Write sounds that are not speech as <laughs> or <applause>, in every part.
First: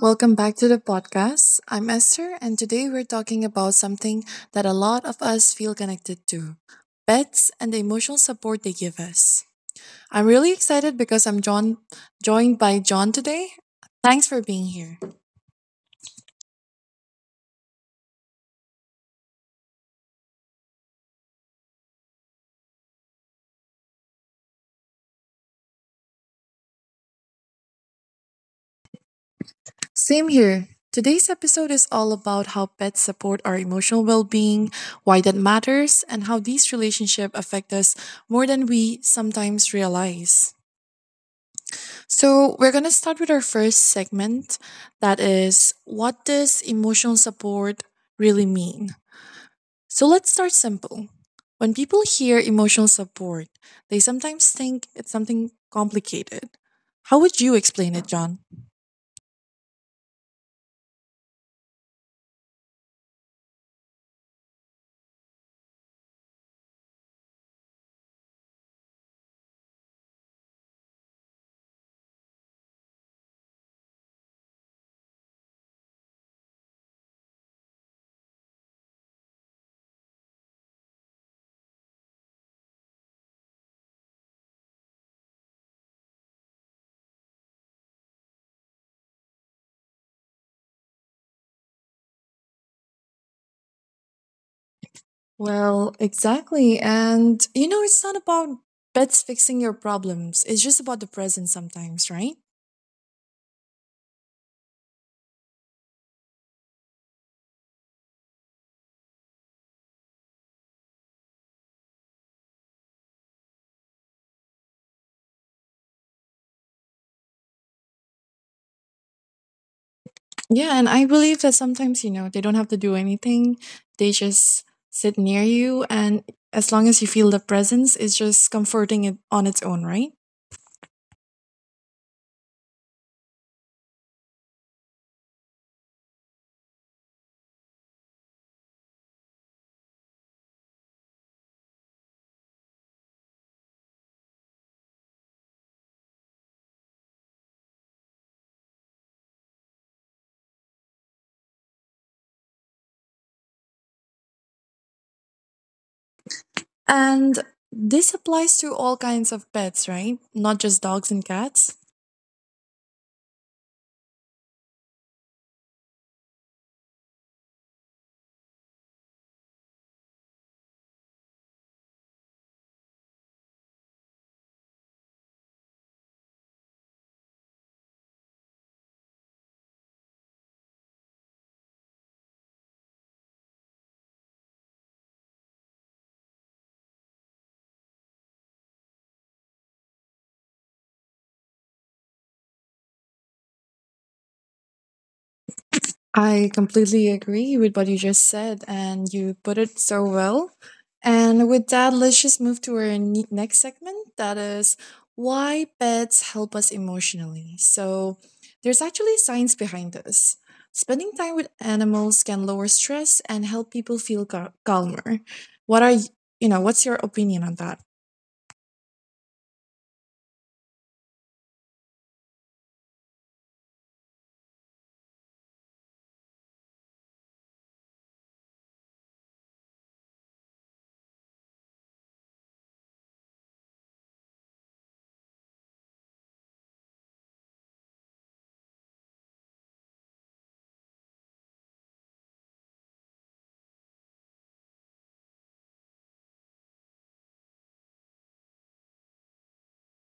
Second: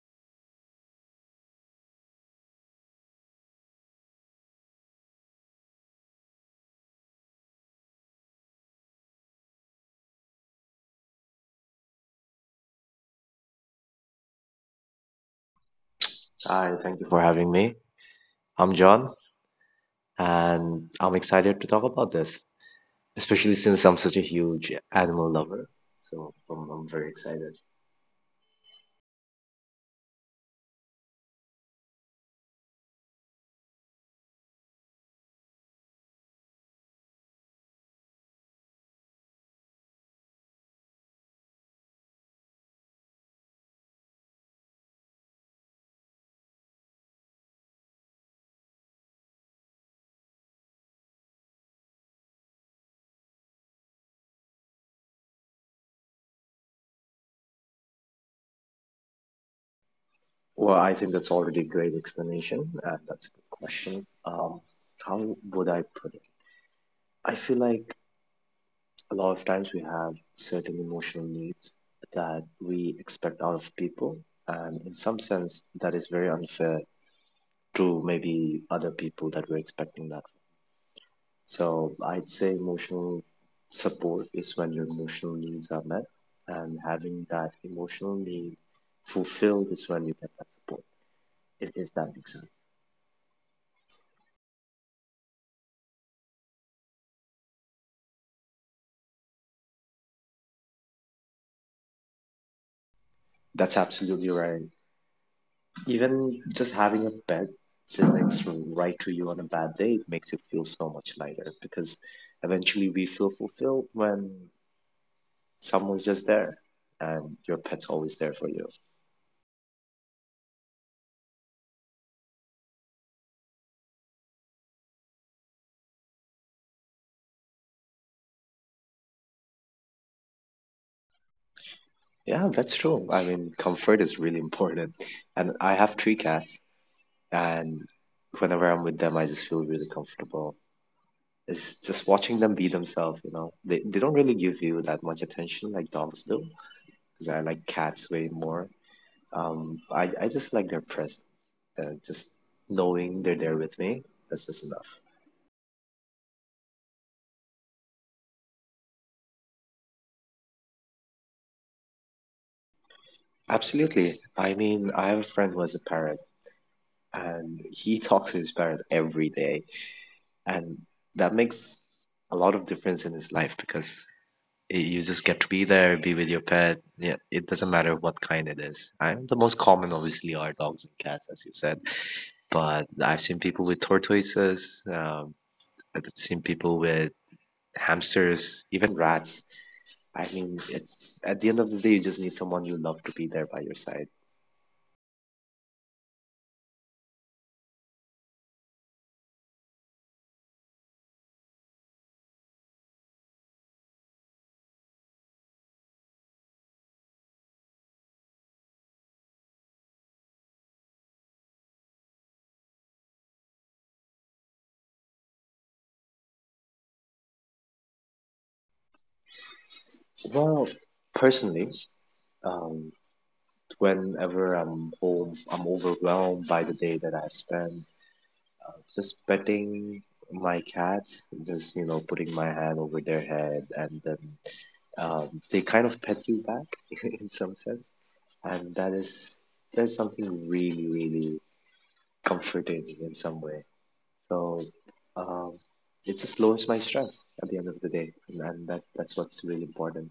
welcome back to the podcast. I'm Esther, and today we're talking about something that a lot of us feel connected to: pets and the emotional support they give us. I'm really excited because joined by John today. Thanks for being here. Hi, thank you for having me. I'm John, and I'm excited to talk about this, especially since I'm such a huge animal lover. So I'm very excited. Same here. Today's episode is all about how pets support our emotional well being, why that matters, and how these relationships affect us more than we sometimes realize. So, we're going to start with our first segment, that is, what does emotional support really mean? So, let's start simple. When people hear emotional support, they sometimes think it's something complicated. How would you explain it, John? Well, I think that's already a great explanation, and that's a good question. How would I put it? I feel like a lot of times we have certain emotional needs that we expect out of people, and in some sense, that is very unfair to maybe other people that we're expecting that. So I'd say emotional support is when your emotional needs are met, and having that emotional need fulfilled is when you get that support, if that makes sense. Well, exactly. And, you know, it's not about pets fixing your problems, it's just about the present sometimes, right? That's absolutely right. Even just having a pet right to you on a bad day, it makes you feel so much lighter, because eventually we feel fulfilled when someone's just there and your pet's always there for you. Yeah, and I believe that sometimes, you know, they don't have to do anything. They just sit near you, and as long as you feel the presence, it's just comforting it on its own, right? Yeah, that's true. I mean, comfort is really important. And I have three cats. And whenever I'm with them, I just feel really comfortable. It's just watching them be themselves, you know. They don't really give you that much attention like dogs do, because I like cats way more. I just like their presence. Just knowing they're there with me, that's just enough. And this applies to all kinds of pets, right? Not just dogs and cats. Absolutely. I mean, I have a friend who has a parrot, and he talks to his parrot every day, and that makes a lot of difference in his life because you just get to be there, be with your pet. Yeah, it doesn't matter what kind it is. I, the most common, obviously, are dogs and cats, as you said. But I've seen people with tortoises. I've seen people with hamsters, even rats. I mean, it's at the end of the day, you just need someone you love to be there by your side. I completely agree with what you just said, and you put it so well. And with that, let's just move to our next segment, that is why pets help us emotionally. So, there's actually science behind this. Spending time with animals can lower stress and help people feel calmer. What are y- you know, what's your opinion on that? Well, personally, um, whenever I'm home, I'm overwhelmed by the day that I've spent. Just petting my cats, just, you know, putting my hand over their head, and then they kind of pet you back <laughs> in some sense. And that is, there's something really, really comforting in some way. So um, it just lowers my stress at the end of the day, and, and that's what's really important.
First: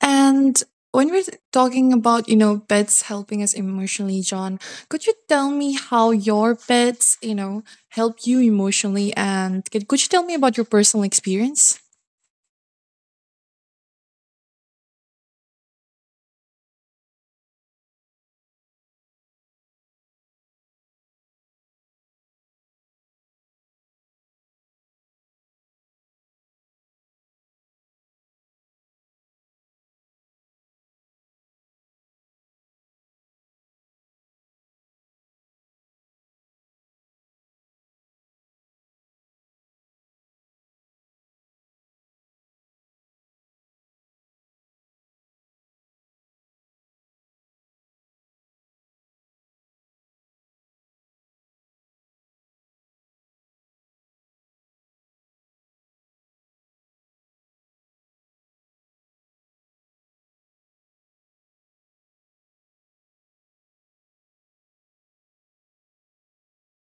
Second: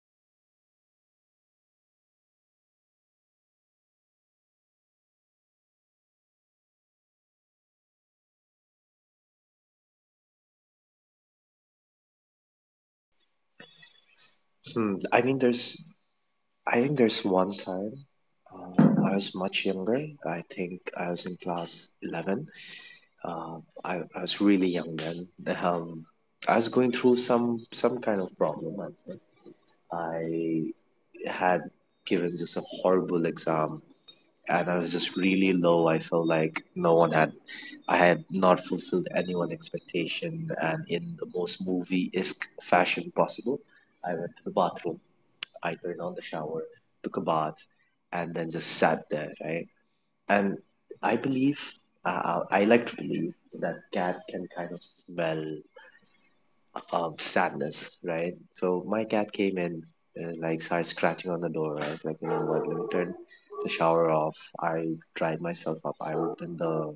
And when we're talking about, you know, pets helping us emotionally, John, could you tell me how your pets, you know, help you emotionally? And could you tell me about your personal experience? Hmm. I mean, there's I think there's one time I was much younger. I think I was in class 11. Uh, I was really young then. Um, I was going through some kind of problem. I think I had given just a horrible exam, and I was just really low. I felt like no one had, I had not fulfilled anyone's expectation, and in the most movie-esque fashion possible, I went to the bathroom. I turned on the shower, took a bath, and then just sat there. Right and I believe, I like to believe that cat can kind of smell sadness, right? So my cat came in and like started scratching on the door. I was like, you know what? Let me turn the shower off. I dried myself up. I opened the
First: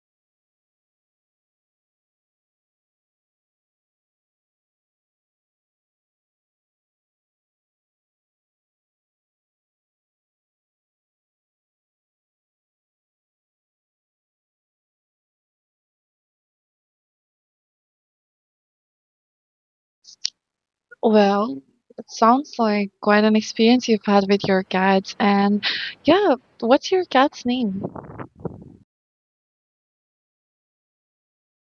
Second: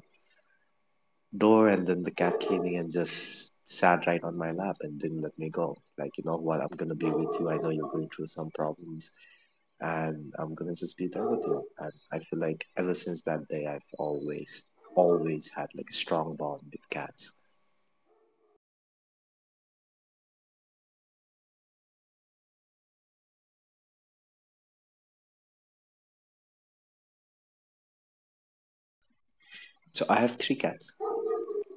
door, and then the cat came in and just sat right on my lap and didn't let me go. Like, you know what? I'm gonna be with you. I know you're going through some problems and I'm gonna just be there with you. And I feel like ever since that day, I've always, always had like a strong bond with cats. Well, it sounds like quite an experience you've had with your cats. And yeah, what's your cat's name? So I have three cats.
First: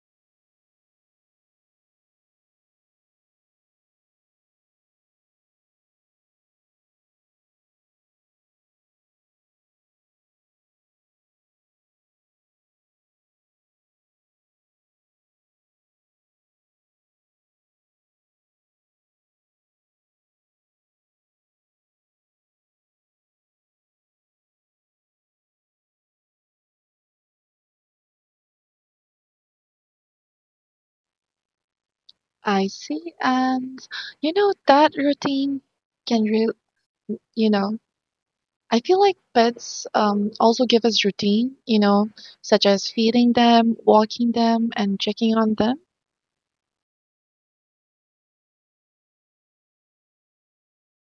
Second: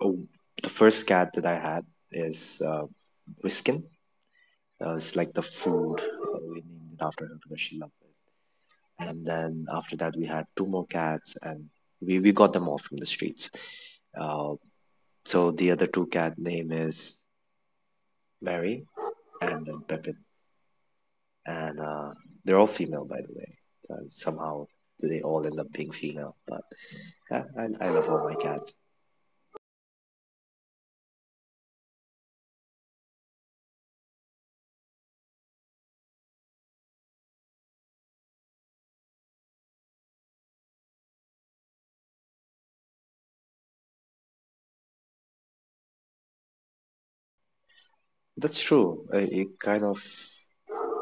Oh, the first cat that I had is Whiskin. It's like the food. We named it after her because she loved it. And then after that, we had two more cats, and we got them all from the streets. Uh, so the other two cat name is Mary and then Pepe. And they're all female, by the way. So somehow they all end up being female, but yeah, I love all my cats. I see. And you know, that routine can really, you know, I feel like pets also give us routine, you know, such as feeding them, walking them, and checking on them. That's true. It kind of,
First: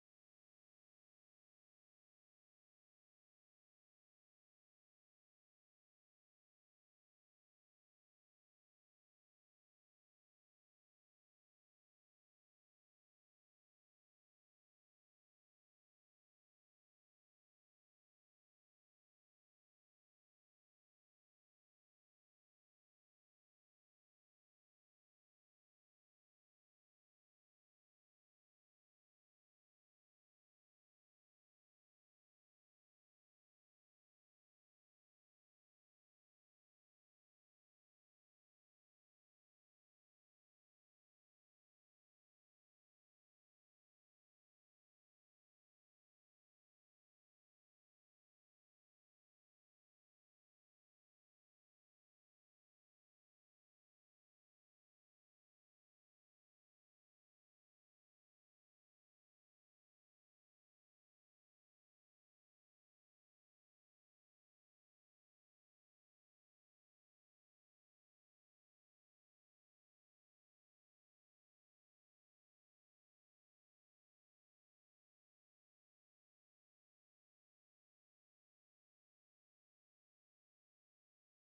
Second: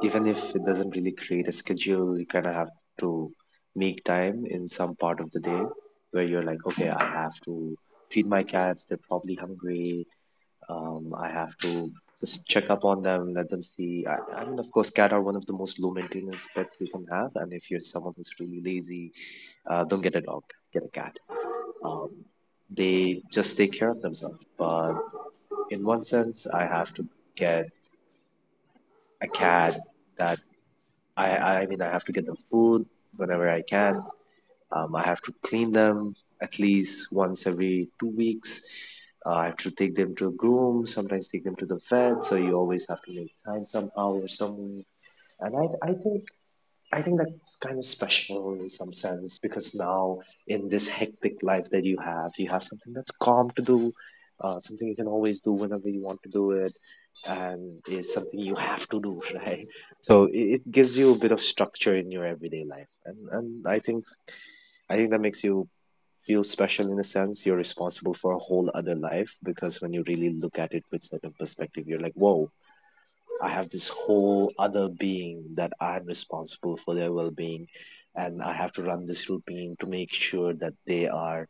even if it doesn't really create a schedule, you kind of have to make time in some part of the day where you're like, okay, I have to feed my cats. They're probably hungry. I have to just check up on them, let them see. I mean, of course, cat are one of the most low maintenance pets you can have, and if you're someone who's really lazy, don't get a dog, get a cat. Um, they just take care of themselves. But in one sense, I have to get a cat that I mean, I have to get them food whenever I can. I have to clean them at least once every 2 weeks. I have to take them to a groom, sometimes take them to the vet. So you always have to make time somehow or somewhere. And I think that's kind of special in some sense because now in this hectic life that you have something that's calm to do, something you can always do whenever you want to do it, and it's something you have to do, <laughs> right? So it gives you a bit of structure in your everyday life, and I think that makes you feel special in a sense. You're responsible for a whole other life because when you really look at it with certain perspective, you're like, whoa, I have this whole other being that I'm responsible for their well being. And I have to run this routine to make sure that they are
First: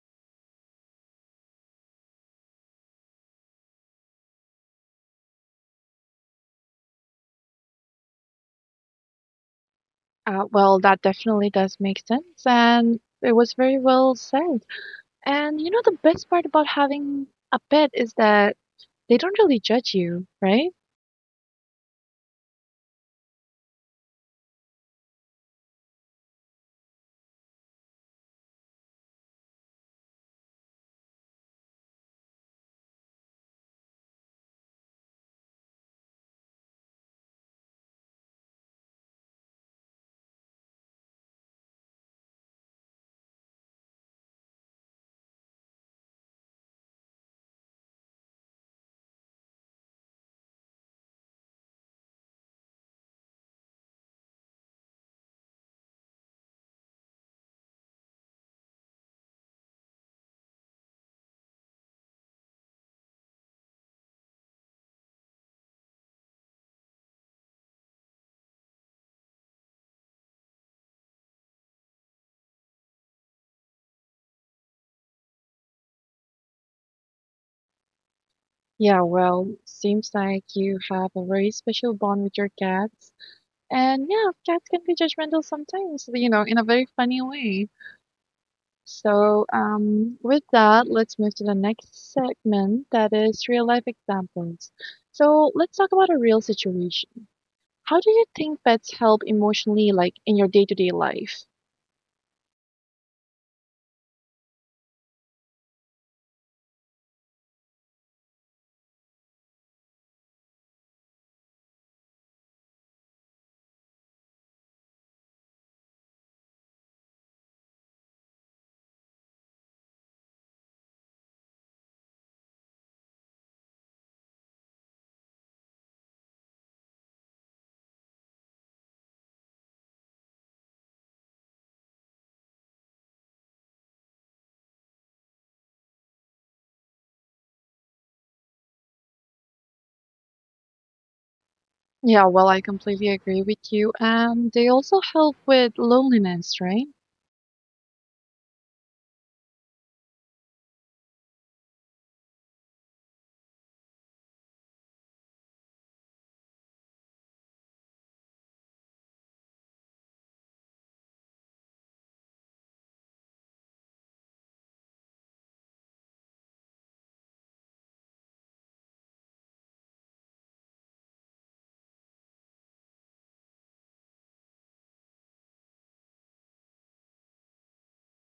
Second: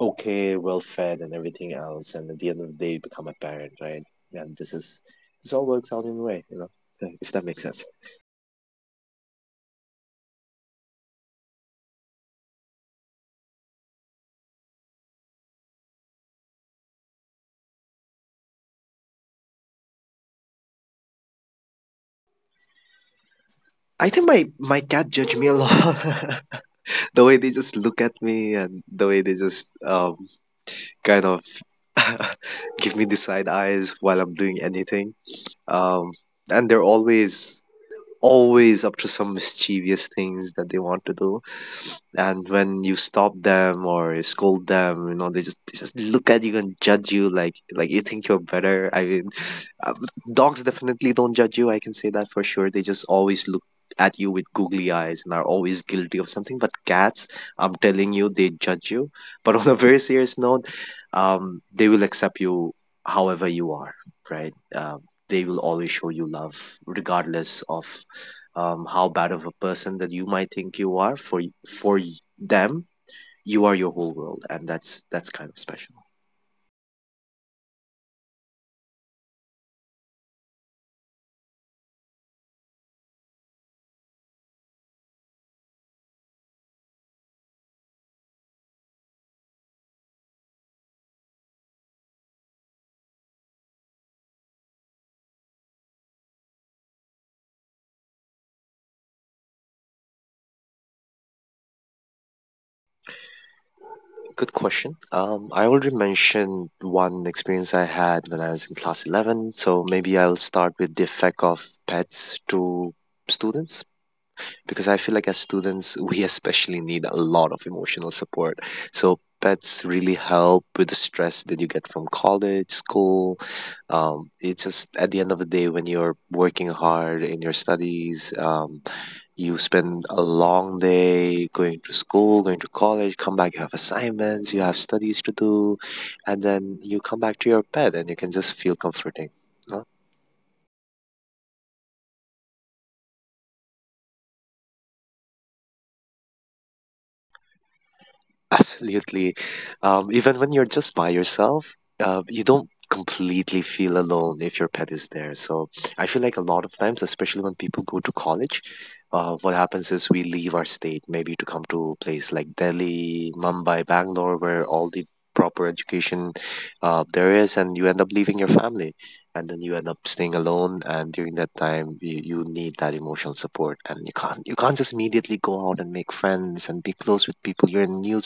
okay, well fed, and everything else. And at the end of the day, you become a parent, right? And this is, this all works out in a way, you know, <laughs> if that makes sense. Well, that definitely does make sense, and it was very well said. And you know, the best part about having a pet is that they don't really judge you, right? I think my cat judged me a lot. <laughs> The way they just look at me and the way they just kind of <laughs> give me the side eyes while I'm doing anything. Um, and they're always up to some mischievous things that they want to do, and when you stop them or scold them, you know, they just look at you and judge you, like you think you're better. I mean, uh, dogs definitely don't judge you. I can say that for sure. They just always look at you with googly eyes and are always guilty of something. But cats, I'm telling you, they judge you. But on a very serious note, they will accept you however you are, right? Um, they will always show you love regardless of, how bad of a person that you might think you are. For them you are your whole world, and that's kind of special. Yeah, well, seems like you have a very special bond with your cats. And yeah, cats can be judgmental sometimes, you know, in a very funny way. So, with that, let's move to the next segment, that is real life examples. So, let's talk about a real situation. How do you think pets help emotionally, like in your day-to-day life? Good question. I already mentioned one experience I had when I was in class 11, so maybe I'll start with the effect of pets to students, because I feel like as students, we especially need a lot of emotional support. So pets really help with the stress that you get from college, school. It's just at the end of the day when you're working hard in your studies, you spend a long day going to school, going to college, come back, you have assignments, you have studies to do, and then you come back to your pet and you can just feel comforting. Yeah, well, I completely agree with you. And they also help with loneliness, right? Absolutely. Even when you're just by yourself, you don't completely feel alone if your pet is there. So I feel like a lot of times, especially when people go to college, what happens is we leave our state maybe to come to a place like Delhi, Mumbai, Bangalore, where all the proper education there is, and you end up leaving your family. And then you end up staying alone, and during that time, you need that emotional support, and you can't just immediately go out and make friends and be close with people. You're in a new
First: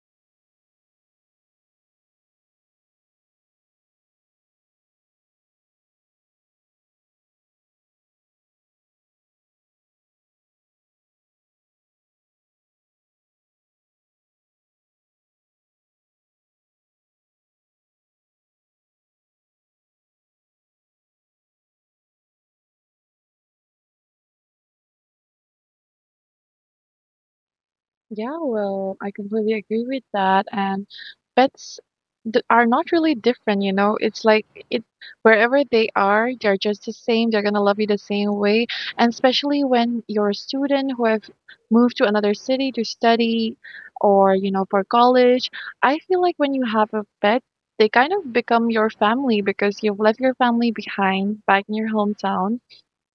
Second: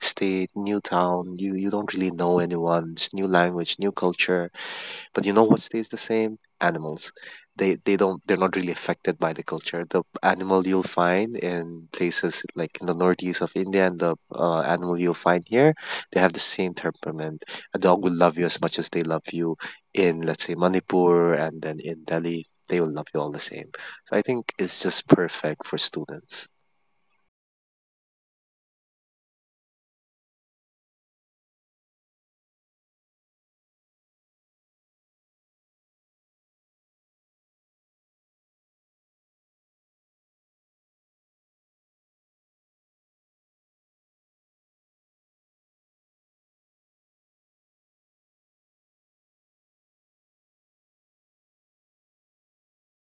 state, new town. You don't really know anyone. It's new language, new culture. But you know what stays the same? Animals. They don't they're not really affected by the culture. The animal you'll find in places like in the northeast of India and the animal you'll find here, they have the same temperament. A dog will love you as much as they love you in, let's say, Manipur and then in Delhi. They will love you all the same. So I think it's just perfect for students. Yeah, well, I completely agree with that. And pets d are not really different, you know. It's like it Wherever they are, they're just the same. They're gonna love you the same way. And especially when you're a student who have moved to another city to study or, you know, for college, I feel like when you have a pet, they kind of become your family because you've left your family behind back in your hometown,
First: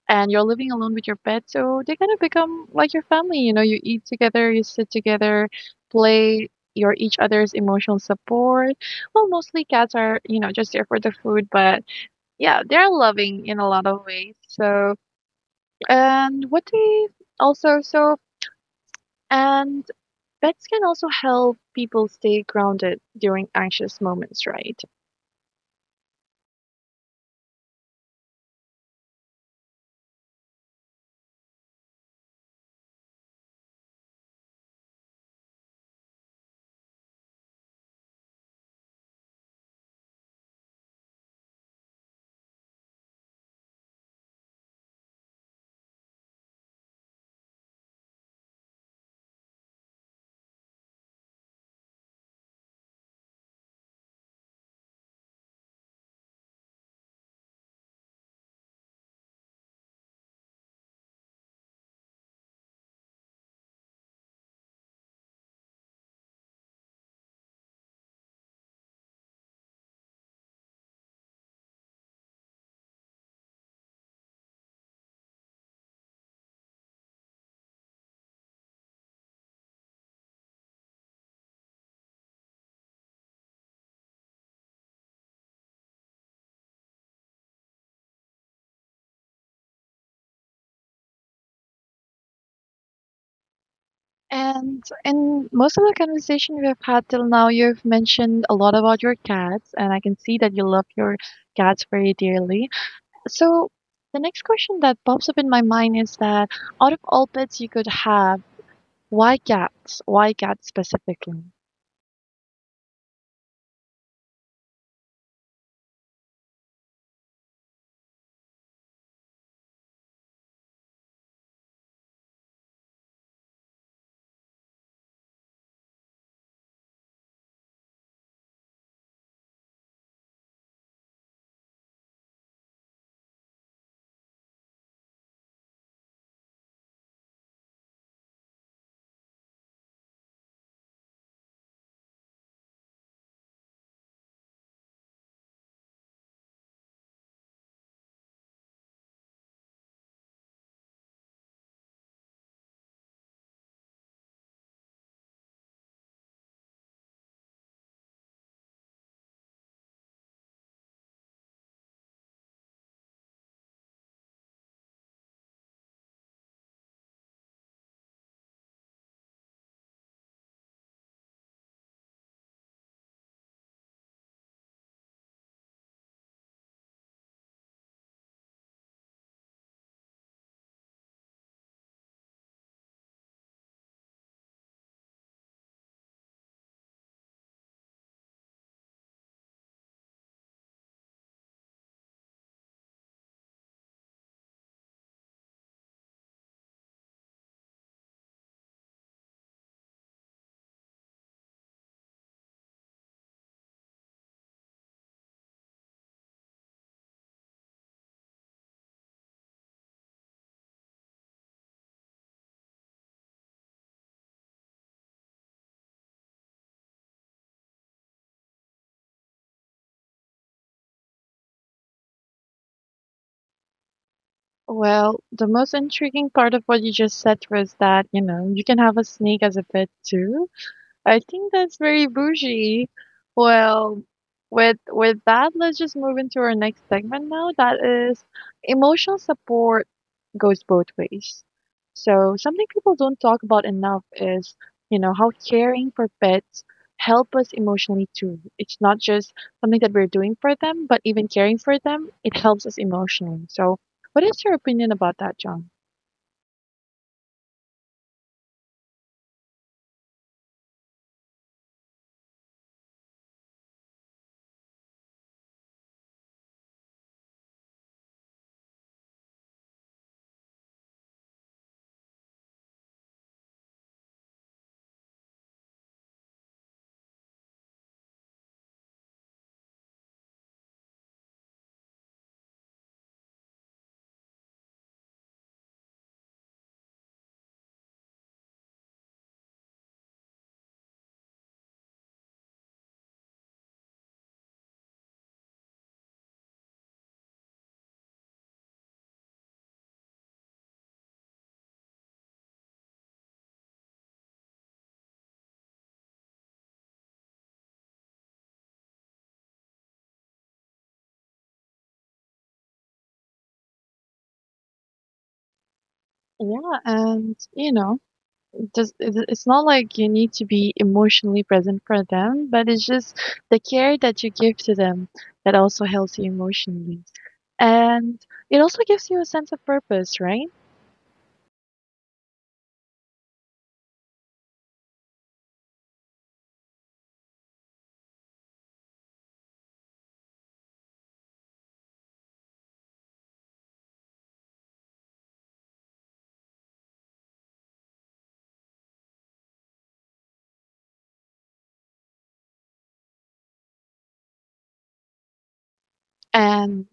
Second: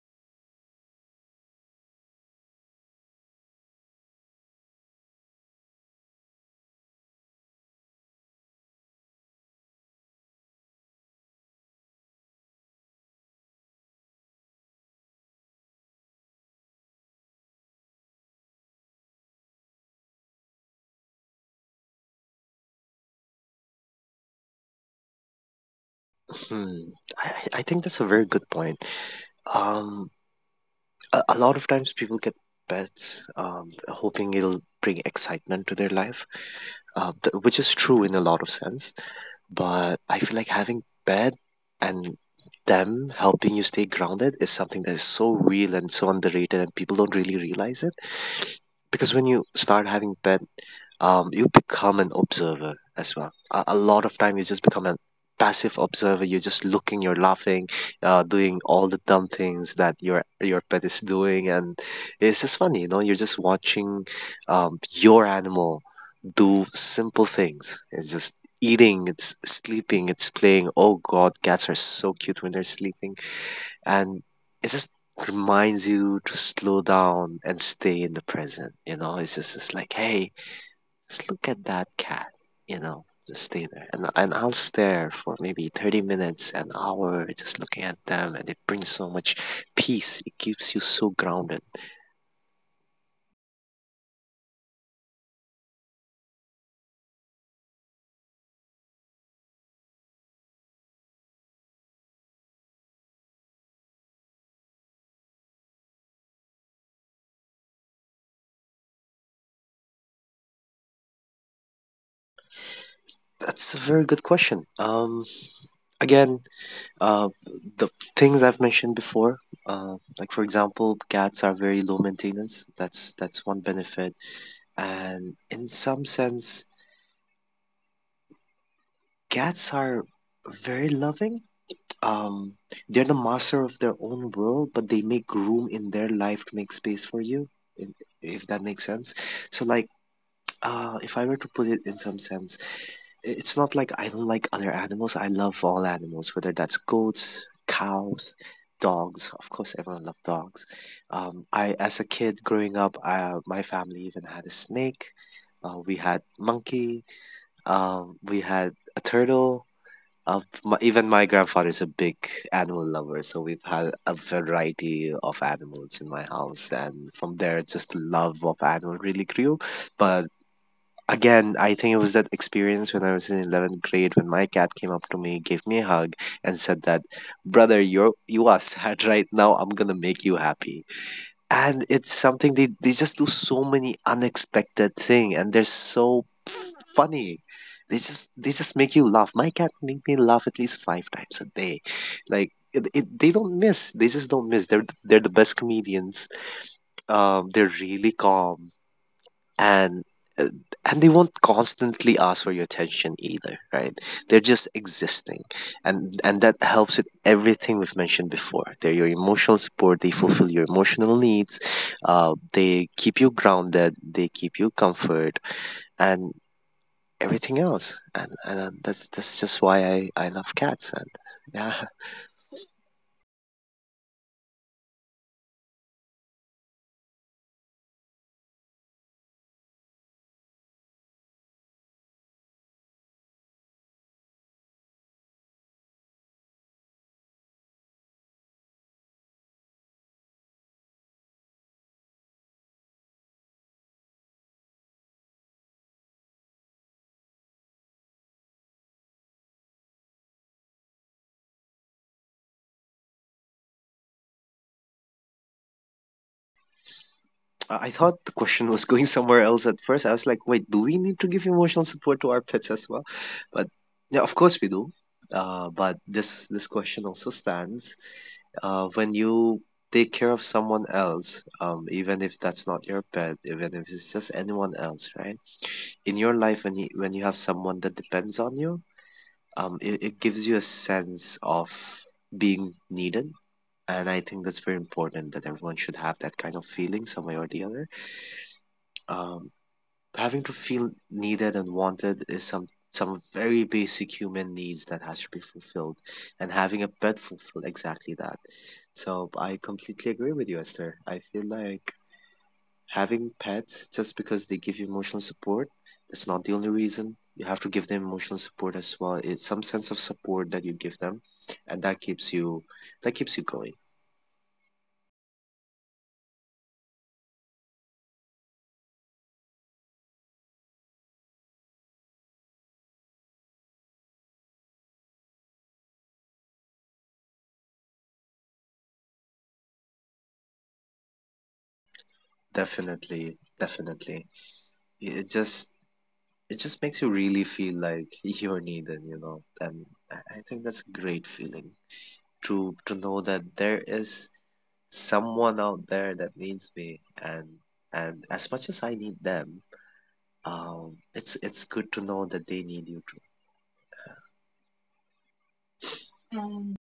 and you're living alone with your pet, so they kind of become like your family. You know, you eat together, you sit together, play. You're each other's emotional support. Well, mostly cats are, you know, just there for the food, but yeah, they're loving in a lot of ways. So, and what they also so and pets can also help people stay grounded during anxious moments, right? Hmm. I think that's a very good point. Um, a lot of times people get pets hoping it'll bring excitement to their life, which is true in a lot of sense, but I feel like having pet and them helping you stay grounded is something that is so real and so underrated, and people don't really realize it. Because when you start having pet, you become an observer as well. A lot of time, you just become a passive observer. You're just looking, you're laughing, doing all the dumb things that your pet is doing, and it's just funny, you know. You're just watching, your animal do simple things. It's just eating, it's sleeping, it's playing. Oh God, cats are so cute when they're sleeping. And it just reminds you to slow down and stay in the present. You know, it's just it's like, hey, just look at that cat. You know, just stay there. And I'll stare for maybe 30 minutes, an hour, just looking at them. And it brings so much peace. It keeps you so grounded. And in most of the conversation we've had till now, you've mentioned a lot about your cats, and I can see that you love your cats very dearly. So, the next question that pops up in my mind is that out of all pets you could have, why cats? Why cats specifically? That's a very good question. Again, Uh, the things I've mentioned before, like for example, cats are very low maintenance. That's one benefit, and in some sense, cats are very loving. Um, they're the master of their own world, but they make room in their life to make space for you. i- If that makes sense. So like if I were to put it in some sense, it's not like I don't like other animals. I love all animals, whether that's goats, cows, dogs. Of course, everyone loves dogs. I, as a kid growing up, my family even had a snake. We had monkey. We had a turtle. Even my grandfather's a big animal lover, so we've had a variety of animals in my house, and from there, just love of animal really grew. But again, I think it was that experience when I was in 11th grade when my cat came up to me, gave me a hug, and said that, "Brother, you are sad right now. I'm gonna make you happy." And it's something they just do so many unexpected thing, and they're so funny. They just make you laugh. My cat make me laugh at least 5 times a day. Like they don't miss. They just don't miss. They're the best comedians. They're really calm, and uh, and they won't constantly ask for your attention either, right? They're just existing, and that helps with everything we've mentioned before. They're your emotional support. They fulfill your emotional needs. They keep you grounded. They keep you comfort and everything else. And and uh, that's that's just why I love cats. And yeah, Well, the most intriguing part of what you just said was that, you know, you can have a snake as a pet too. I think that's very bougie. Well, with that, let's just move into our next segment now. That is emotional support goes both ways. So something people don't talk about enough is, you know, how caring for pets help us emotionally too. It's not just something that we're doing for them, but even caring for them, it helps us emotionally. So what is your opinion about that, John? I thought the question was going somewhere else at first. I was like, wait, do we need to give emotional support to our pets as well? But yeah, of course we do. But this question also stands. When you take care of someone else, even if that's not your pet, even if it's just anyone else, right? In your life, when you have someone that depends on you, it gives you a sense of being needed. And I think that's very important that everyone should have that kind of feeling some way or the other. Um, Having to feel needed and wanted is some very basic human needs that has to be fulfilled, and having a pet fulfill exactly that. So I completely agree with you, Esther. I feel like having pets just because they give you emotional support, that's not the only reason. You have to give them emotional support as well. It's some sense of support that you give them, and that keeps you going. Yeah, and you know, it's not like you need to be emotionally present for them, but it's just the care that you give to them that also helps you emotionally. And it also gives you a sense of purpose, right? Definitely, definitely. It just it just makes you really feel like <laughs> you're needed, you know. And I think that's a great feeling to know that there is someone out there that needs me, and as much as I need them, it's good to know that they need you too. And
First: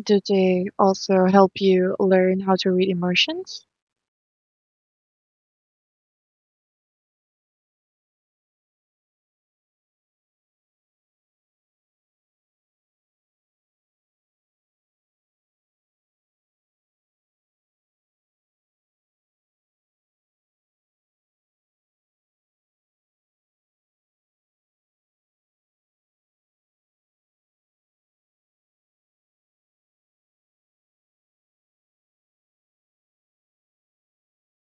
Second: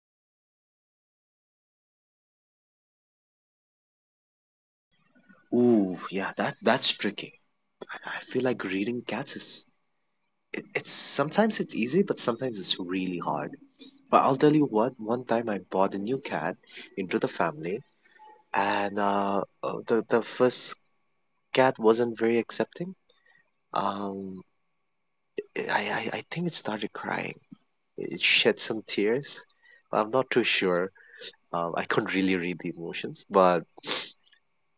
do they also help you learn how to read emotions? Ooh, yeah, that's tricky. I feel like reading cats is, it's sometimes it's easy, but sometimes it's really hard. But I'll tell you what, one time I bought a new cat into the family, and the first cat wasn't very accepting. Um, I think it started crying. It shed some tears. I'm not too sure. I couldn't really read the emotions, but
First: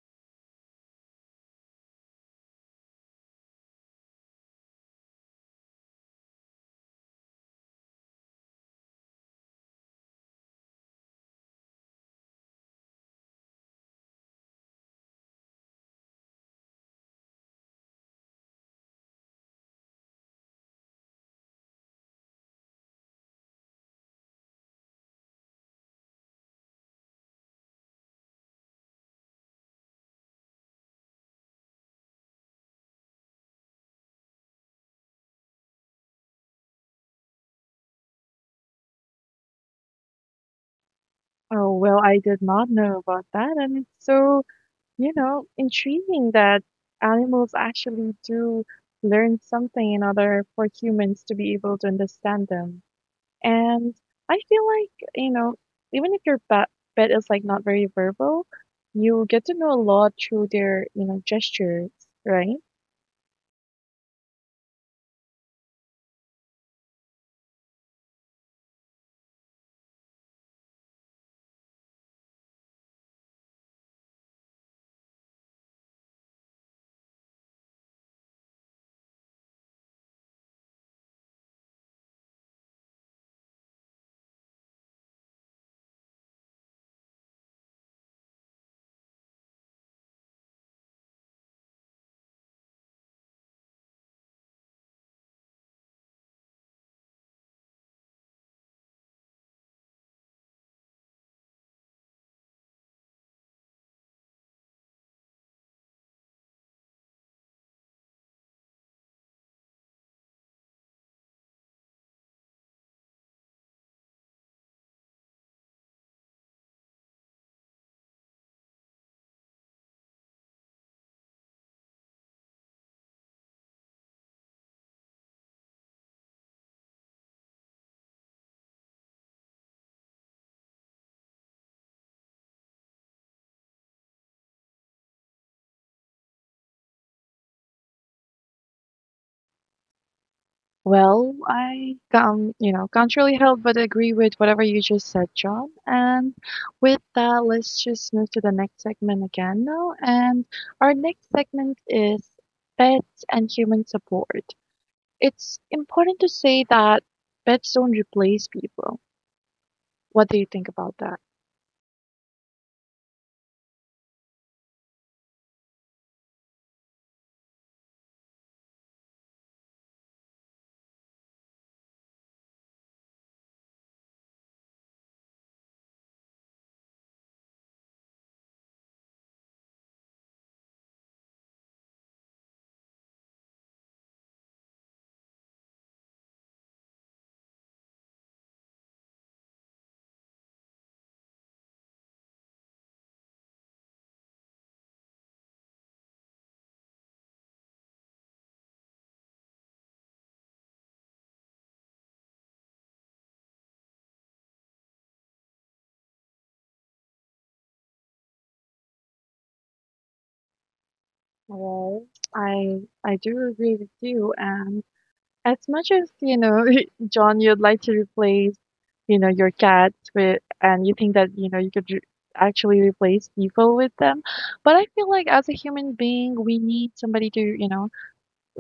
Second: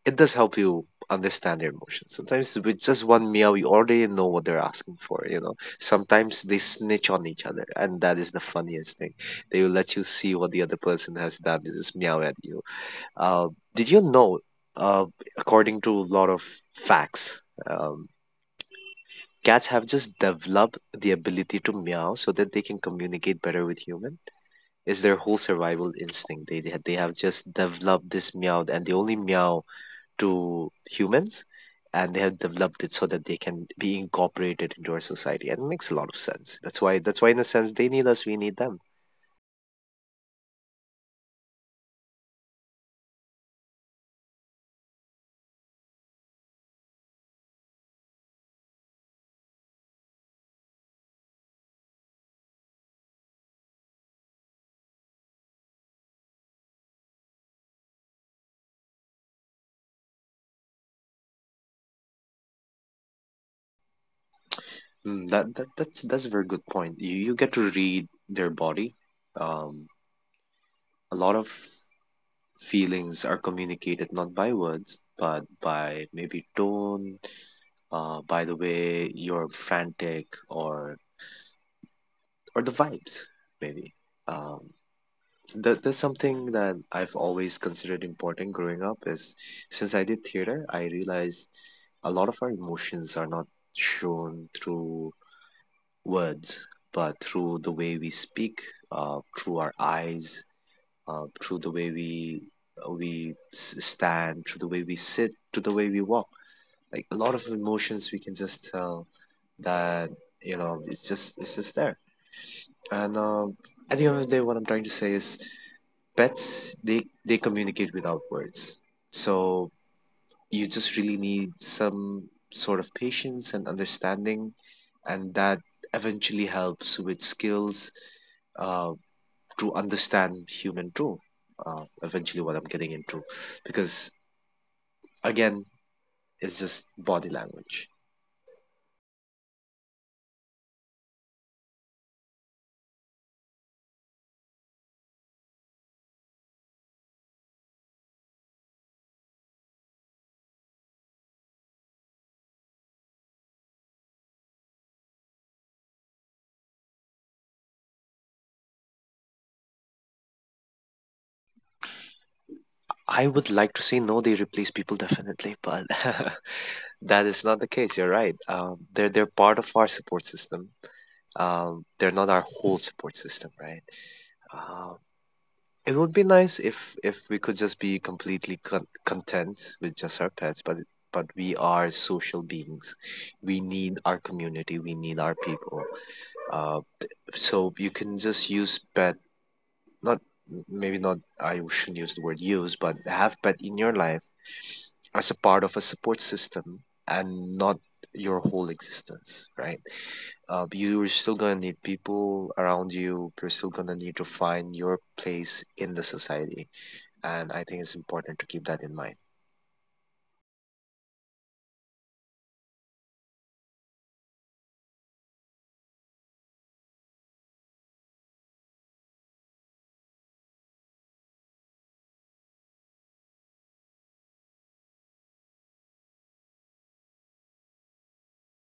it does help you understand their emotions. Sometimes with just one meow, you already know what they're asking for, you know. Sometimes they snitch on each other, and that is the funniest thing. They will let you see what the other person has done. They just meow at you. Uh, did you know, uh, according to a lot of facts, um, cats have just developed the ability to meow so that they can communicate better with human. It's their whole survival instinct. They have just developed this meow, and they only meow to humans, and they have developed it so that they can be incorporated into our society. And it makes a lot of sense. That's why in a sense, they need us, we need them. Oh, well, I did not know about that. And it's so, you know, intriguing that animals actually do learn something in order for humans to be able to understand them. And I feel like, you know, even if your ba pet is like not very verbal, you get to know a lot through their, you know, gestures, right? Mm, that's a very good point. You get to read their body. Um, a lot of feelings are communicated not by words but by maybe tone, by the way you're frantic, or the vibes maybe. um, that's something that I've always considered important growing up. Is, since I did theater, I realized a lot of our emotions are not shown through words but through the way we speak, through our eyes, through the way we stand, through the way we sit, to the way we walk. Like a lot of emotions, we can just tell that, you know, it's just there. And at the end of the day, what I'm trying to say is pets, they communicate without words. So you just really need some sort of patience and understanding, and that eventually helps with skills, uh, to understand human too, eventually, what I'm getting into, because again, it's just body language. Well, I can, you know, can't really help but agree with whatever you just said, John. And with that, let's just move to the next segment again now. And our next segment is pets and human support. It's important to say that pets don't replace people. What do you think about that? I would like to say, no, they replace people definitely, but <laughs> that is not the case. You're right. They're part of our support system. They're not our whole support system, right? Um, it would be nice if we could just be completely content with just our pets, but we are social beings. We need our community. We need our people. Uh, so you can just use pet, not maybe not. I shouldn't use the word use, but have pet in your life as a part of a support system and not your whole existence, right? You're still gonna need people around you. You're still gonna need to find your place in the society, and I think it's important to keep that in mind. Well, I do agree with you. And as much as, you know, <laughs> John, you'd like to replace, you know, your cats with, and you think that, you know, you could re actually replace people with them. But I feel like as a human being, we need somebody to, you know,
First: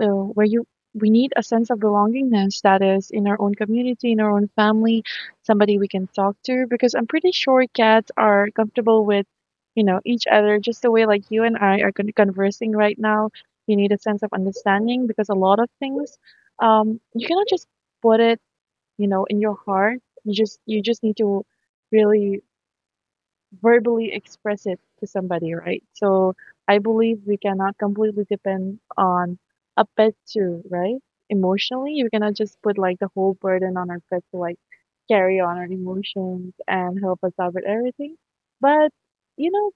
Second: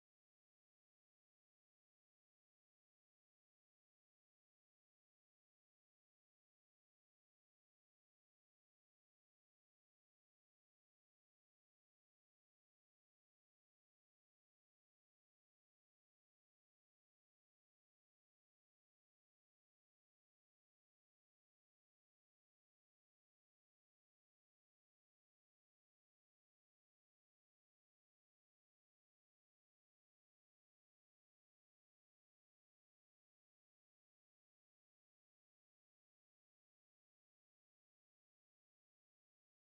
where you we need a sense of belongingness that is in our own community, in our own family, somebody we can talk to. Because I'm pretty sure cats are comfortable with, you know, each other, just the way like you and I are conversing right now. You need a sense of understanding because a lot of things, you cannot just put it, you know, in your heart. You just need to really verbally express it to somebody, right? So I believe we cannot completely depend on a pet too, right? Emotionally, you cannot just put like the whole burden on our pet to like carry on our emotions and help us out with everything. But you know,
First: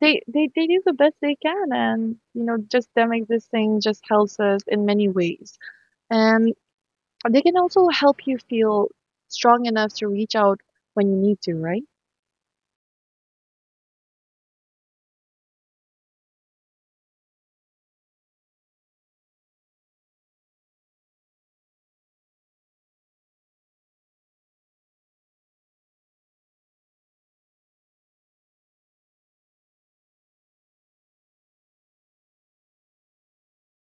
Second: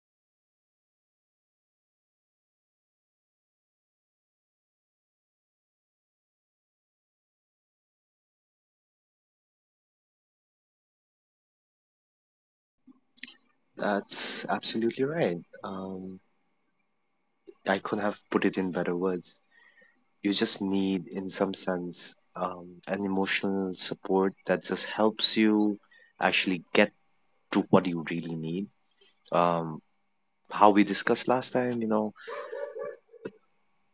they do the best they can, and you know, just them existing just helps us in many ways. And they can also help you feel strong enough to reach out when you need to, right? That's absolutely right. Um, I couldn't have put it in better words. You just need, in some sense, an emotional support that just helps you actually get to what you really need. Um, how we discussed last time, you know,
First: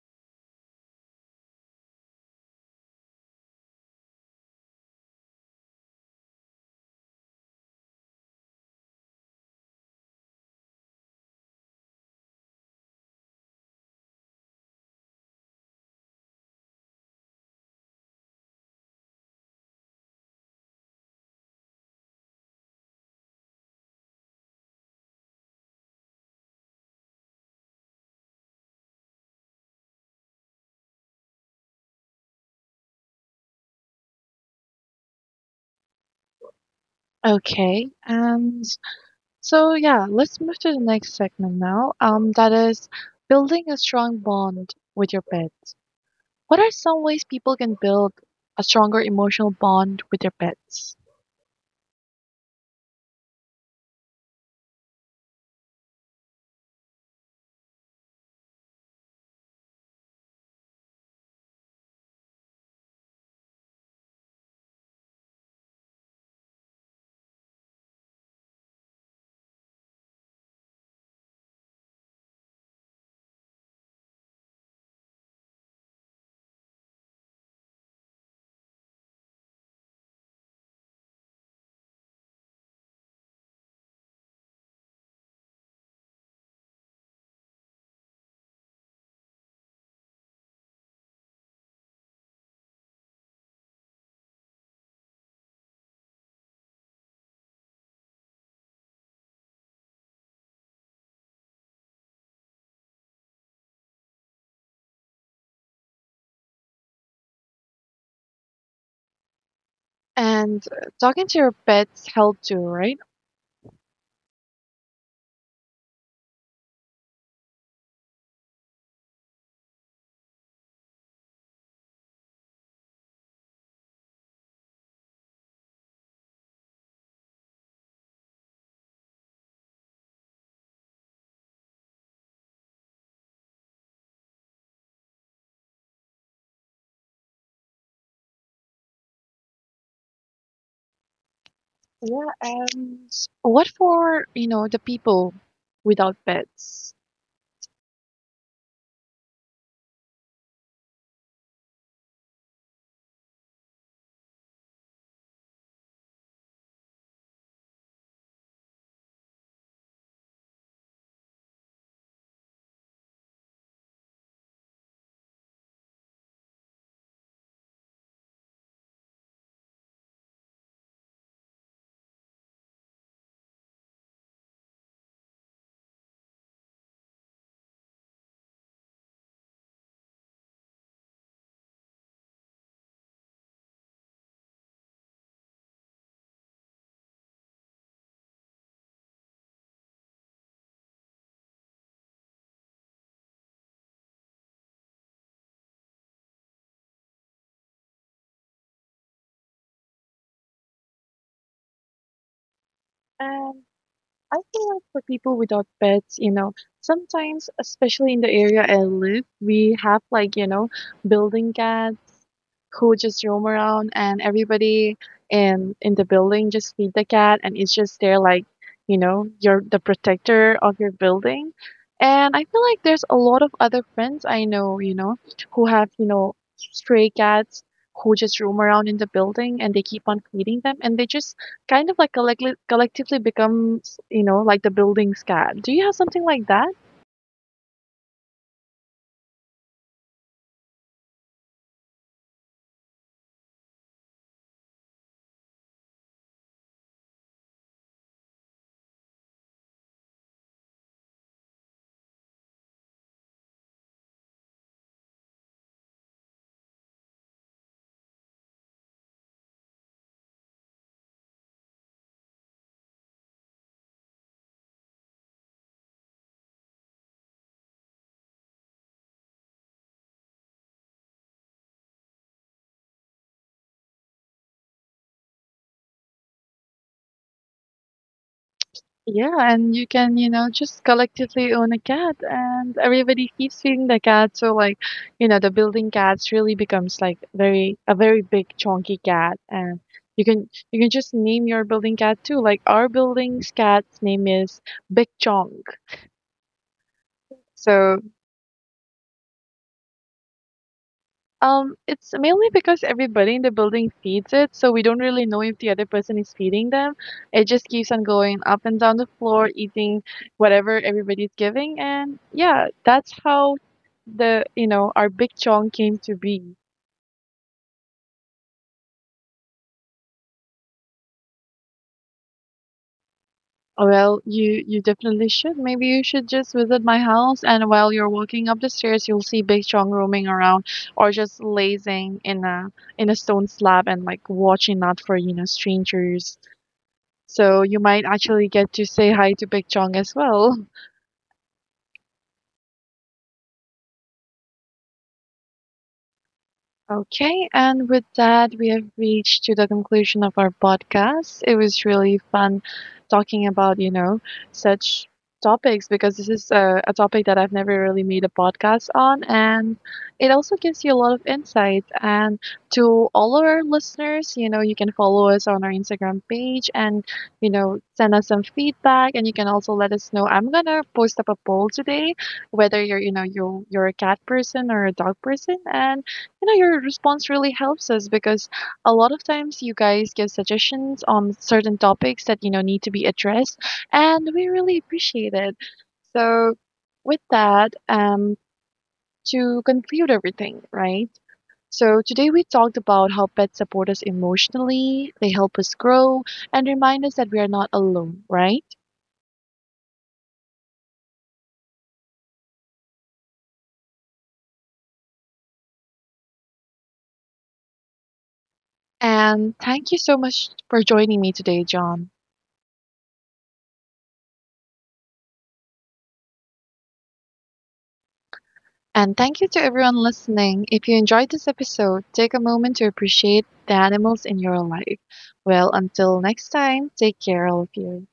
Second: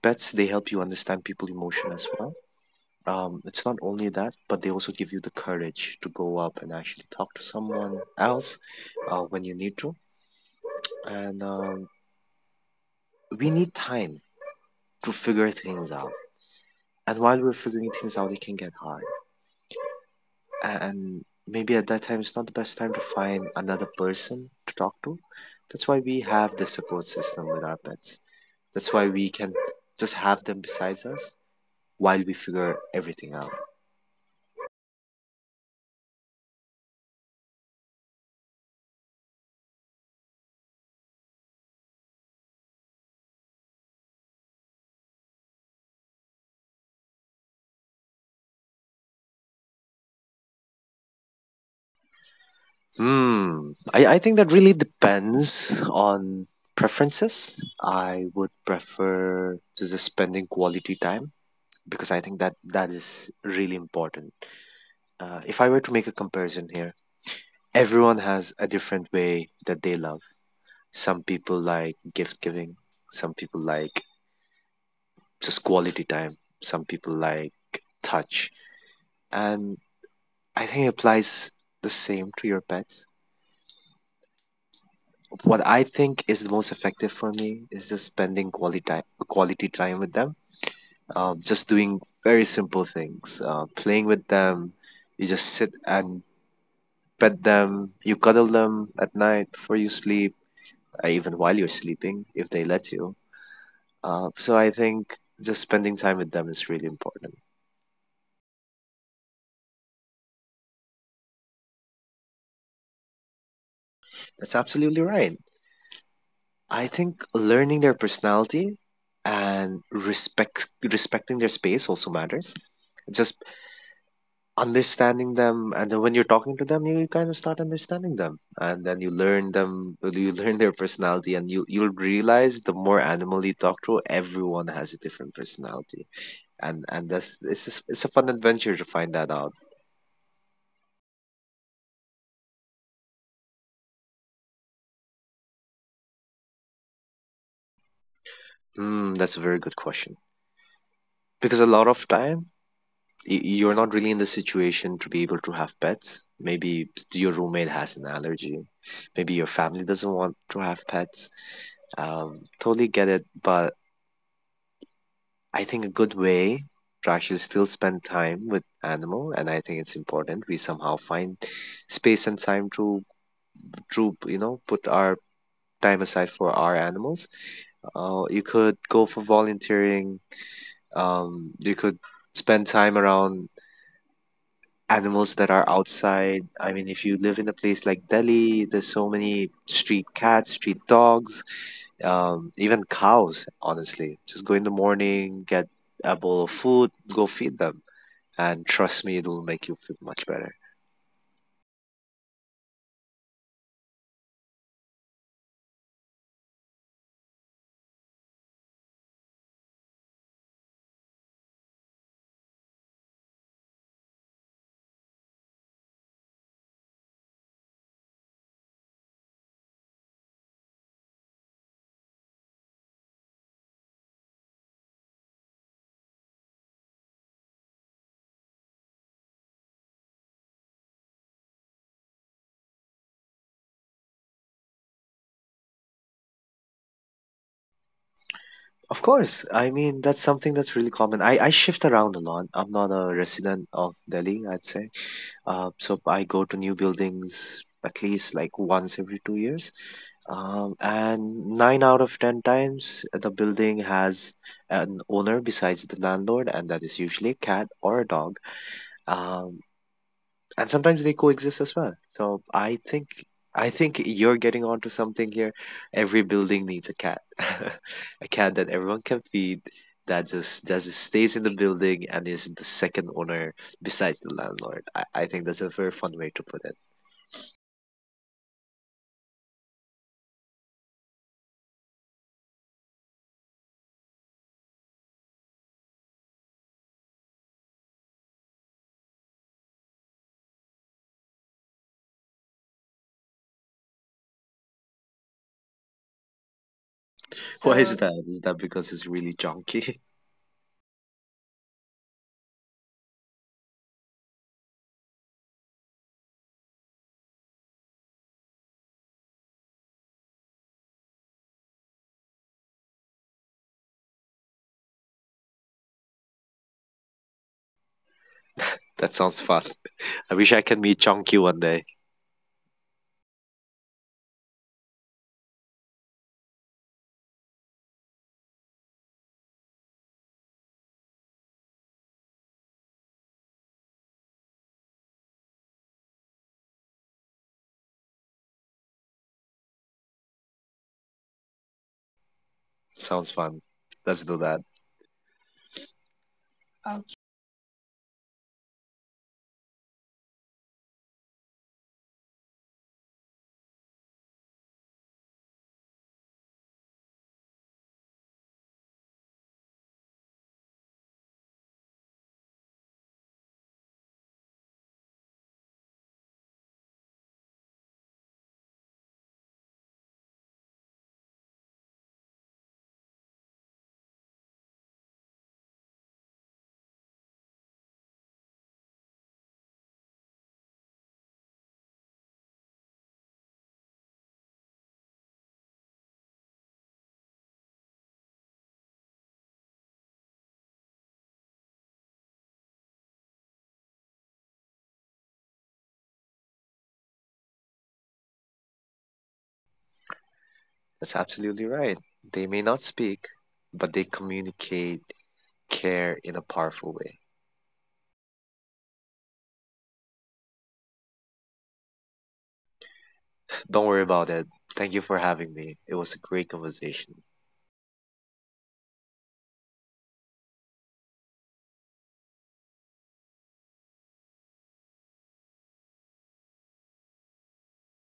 pets, they help you understand people emotion as well. It's not only that, but they also give you the courage to go up and actually talk to someone else, when you need to. And we need time to figure things out. And while we're figuring things out, it can get hard. And maybe at that time, it's not the best time to find another person to talk to. That's why we have the support system with our pets. That's why we can just have them besides us while we figure everything out. Okay. So yeah, let's move to the next segment now. That is building a strong bond with your pets. What are some ways people can build a stronger emotional bond with their pets? Hmm. I think that really depends on preferences. I would prefer to just spending quality time, because I think that that is really important. If I were to make a comparison here, everyone has a different way that they love. Some people like gift giving, some people like just quality time, some people like touch. And I think it applies the same to your pets. What I think is the most effective for me is just spending quality time with them. Just doing very simple things, playing with them. You just sit and pet them. You cuddle them at night before you sleep, even while you're sleeping, if they let you. So I think just spending time with them is really important. And talking to your pets help too, right? That's absolutely right. I think learning their personality and respecting their space also matters, just understanding them. And then when you're talking to them, you kind of start understanding them, and then you learn them, you learn their personality, and you you'll realize the more animal you talk to, everyone has a different personality. And that's, it's just, it's a fun adventure to find that out. Yeah, and what for, you know, the people without pets? Hmm, that's a very good question, because a lot of time, you're not really in the situation to be able to have pets. Maybe your roommate has an allergy, maybe your family doesn't want to have pets, totally get it. But I think a good way to actually still spend time with animal, and I think it's important we somehow find space and time to, you know, put our time aside for our animals. You could go for volunteering. You could spend time around animals that are outside. I mean, if you live in a place like Delhi, there's so many street cats, street dogs, even cows. Honestly, just go in the morning, get a bowl of food, go feed them. And trust me, it'll make you feel much better. And I feel like for people without pets, you know, sometimes, especially in the area I live, we have like, you know, building cats who just roam around, and everybody in the building just feed the cat, and it's just there. Like, you know, you're the protector of your building. And I feel like there's a lot of other friends I know, you know, who have, you know, stray cats who just roam around in the building, and they keep on feeding them, and they just kind of like collect- collectively become, you know, like the building's cat. Do you have something like that? Of course, I mean, that's something that's really common. I shift around a lot. I'm not a resident of Delhi, I'd say. So I go to new buildings at least like once every 2 years. And nine out of 10 times, the building has an owner besides the landlord, and that is usually a cat or a dog. Um, and sometimes they coexist as well. So I think you're getting onto something here. Every building needs a cat, <laughs> a cat that everyone can feed, that just stays in the building and is the second owner besides the landlord. I think that's a very fun way to put it. Yeah, and you can, you know, just collectively own a cat and everybody keeps feeding the cat. So like, you know, the building cats really becomes like very big chunky cat, and you can just name your building cat too. Like our building's cat's name is Big Chonk. Why? So is So So that? Is that because it's really chunky? <laughs> It's mainly because everybody in the building feeds it, so we don't really know if the other person is feeding them. It just keeps on going up and down the floor, eating whatever everybody's giving, and yeah, that's how the, you know, our Big Chong came to be. That sounds fun. I wish I can meet Chunky one day. Well, you definitely should. Maybe you should just visit my house, and while you're walking up the stairs, you'll see Big Chong roaming around, or just lazing in a stone slab and like watching out for, you know, strangers. So you might actually get to say hi to Big Chong as well. Sounds fun. Let's do that. Okay. Okay, and with that, we have reached to the conclusion of our podcast. It was really fun talking about, you know, such topics, because this is a topic that I've never really made a podcast on, and it also gives you a lot of insight. And to all of our listeners, you know, you can follow us on our Instagram page and, you know, send us some feedback, and you can also let us know. I'm gonna post up a poll today, whether you're, you know, you you're a cat person or a dog person, and you know your response really helps us because a lot of times you guys give suggestions on certain topics that you know need to be addressed, and we really appreciate it. So with that, to conclude everything, right, so today we talked about how pets support us emotionally, they help us grow, and remind us that we are not alone, right? That's absolutely right. They may not speak, but they communicate care in a powerful way. And thank you so much for joining me today, John. Don't worry about it. Thank you for having me. It was a great conversation. And thank you to everyone listening. If you enjoyed this episode, take a moment to appreciate the animals in your life. Well, until next time, take care, all of you.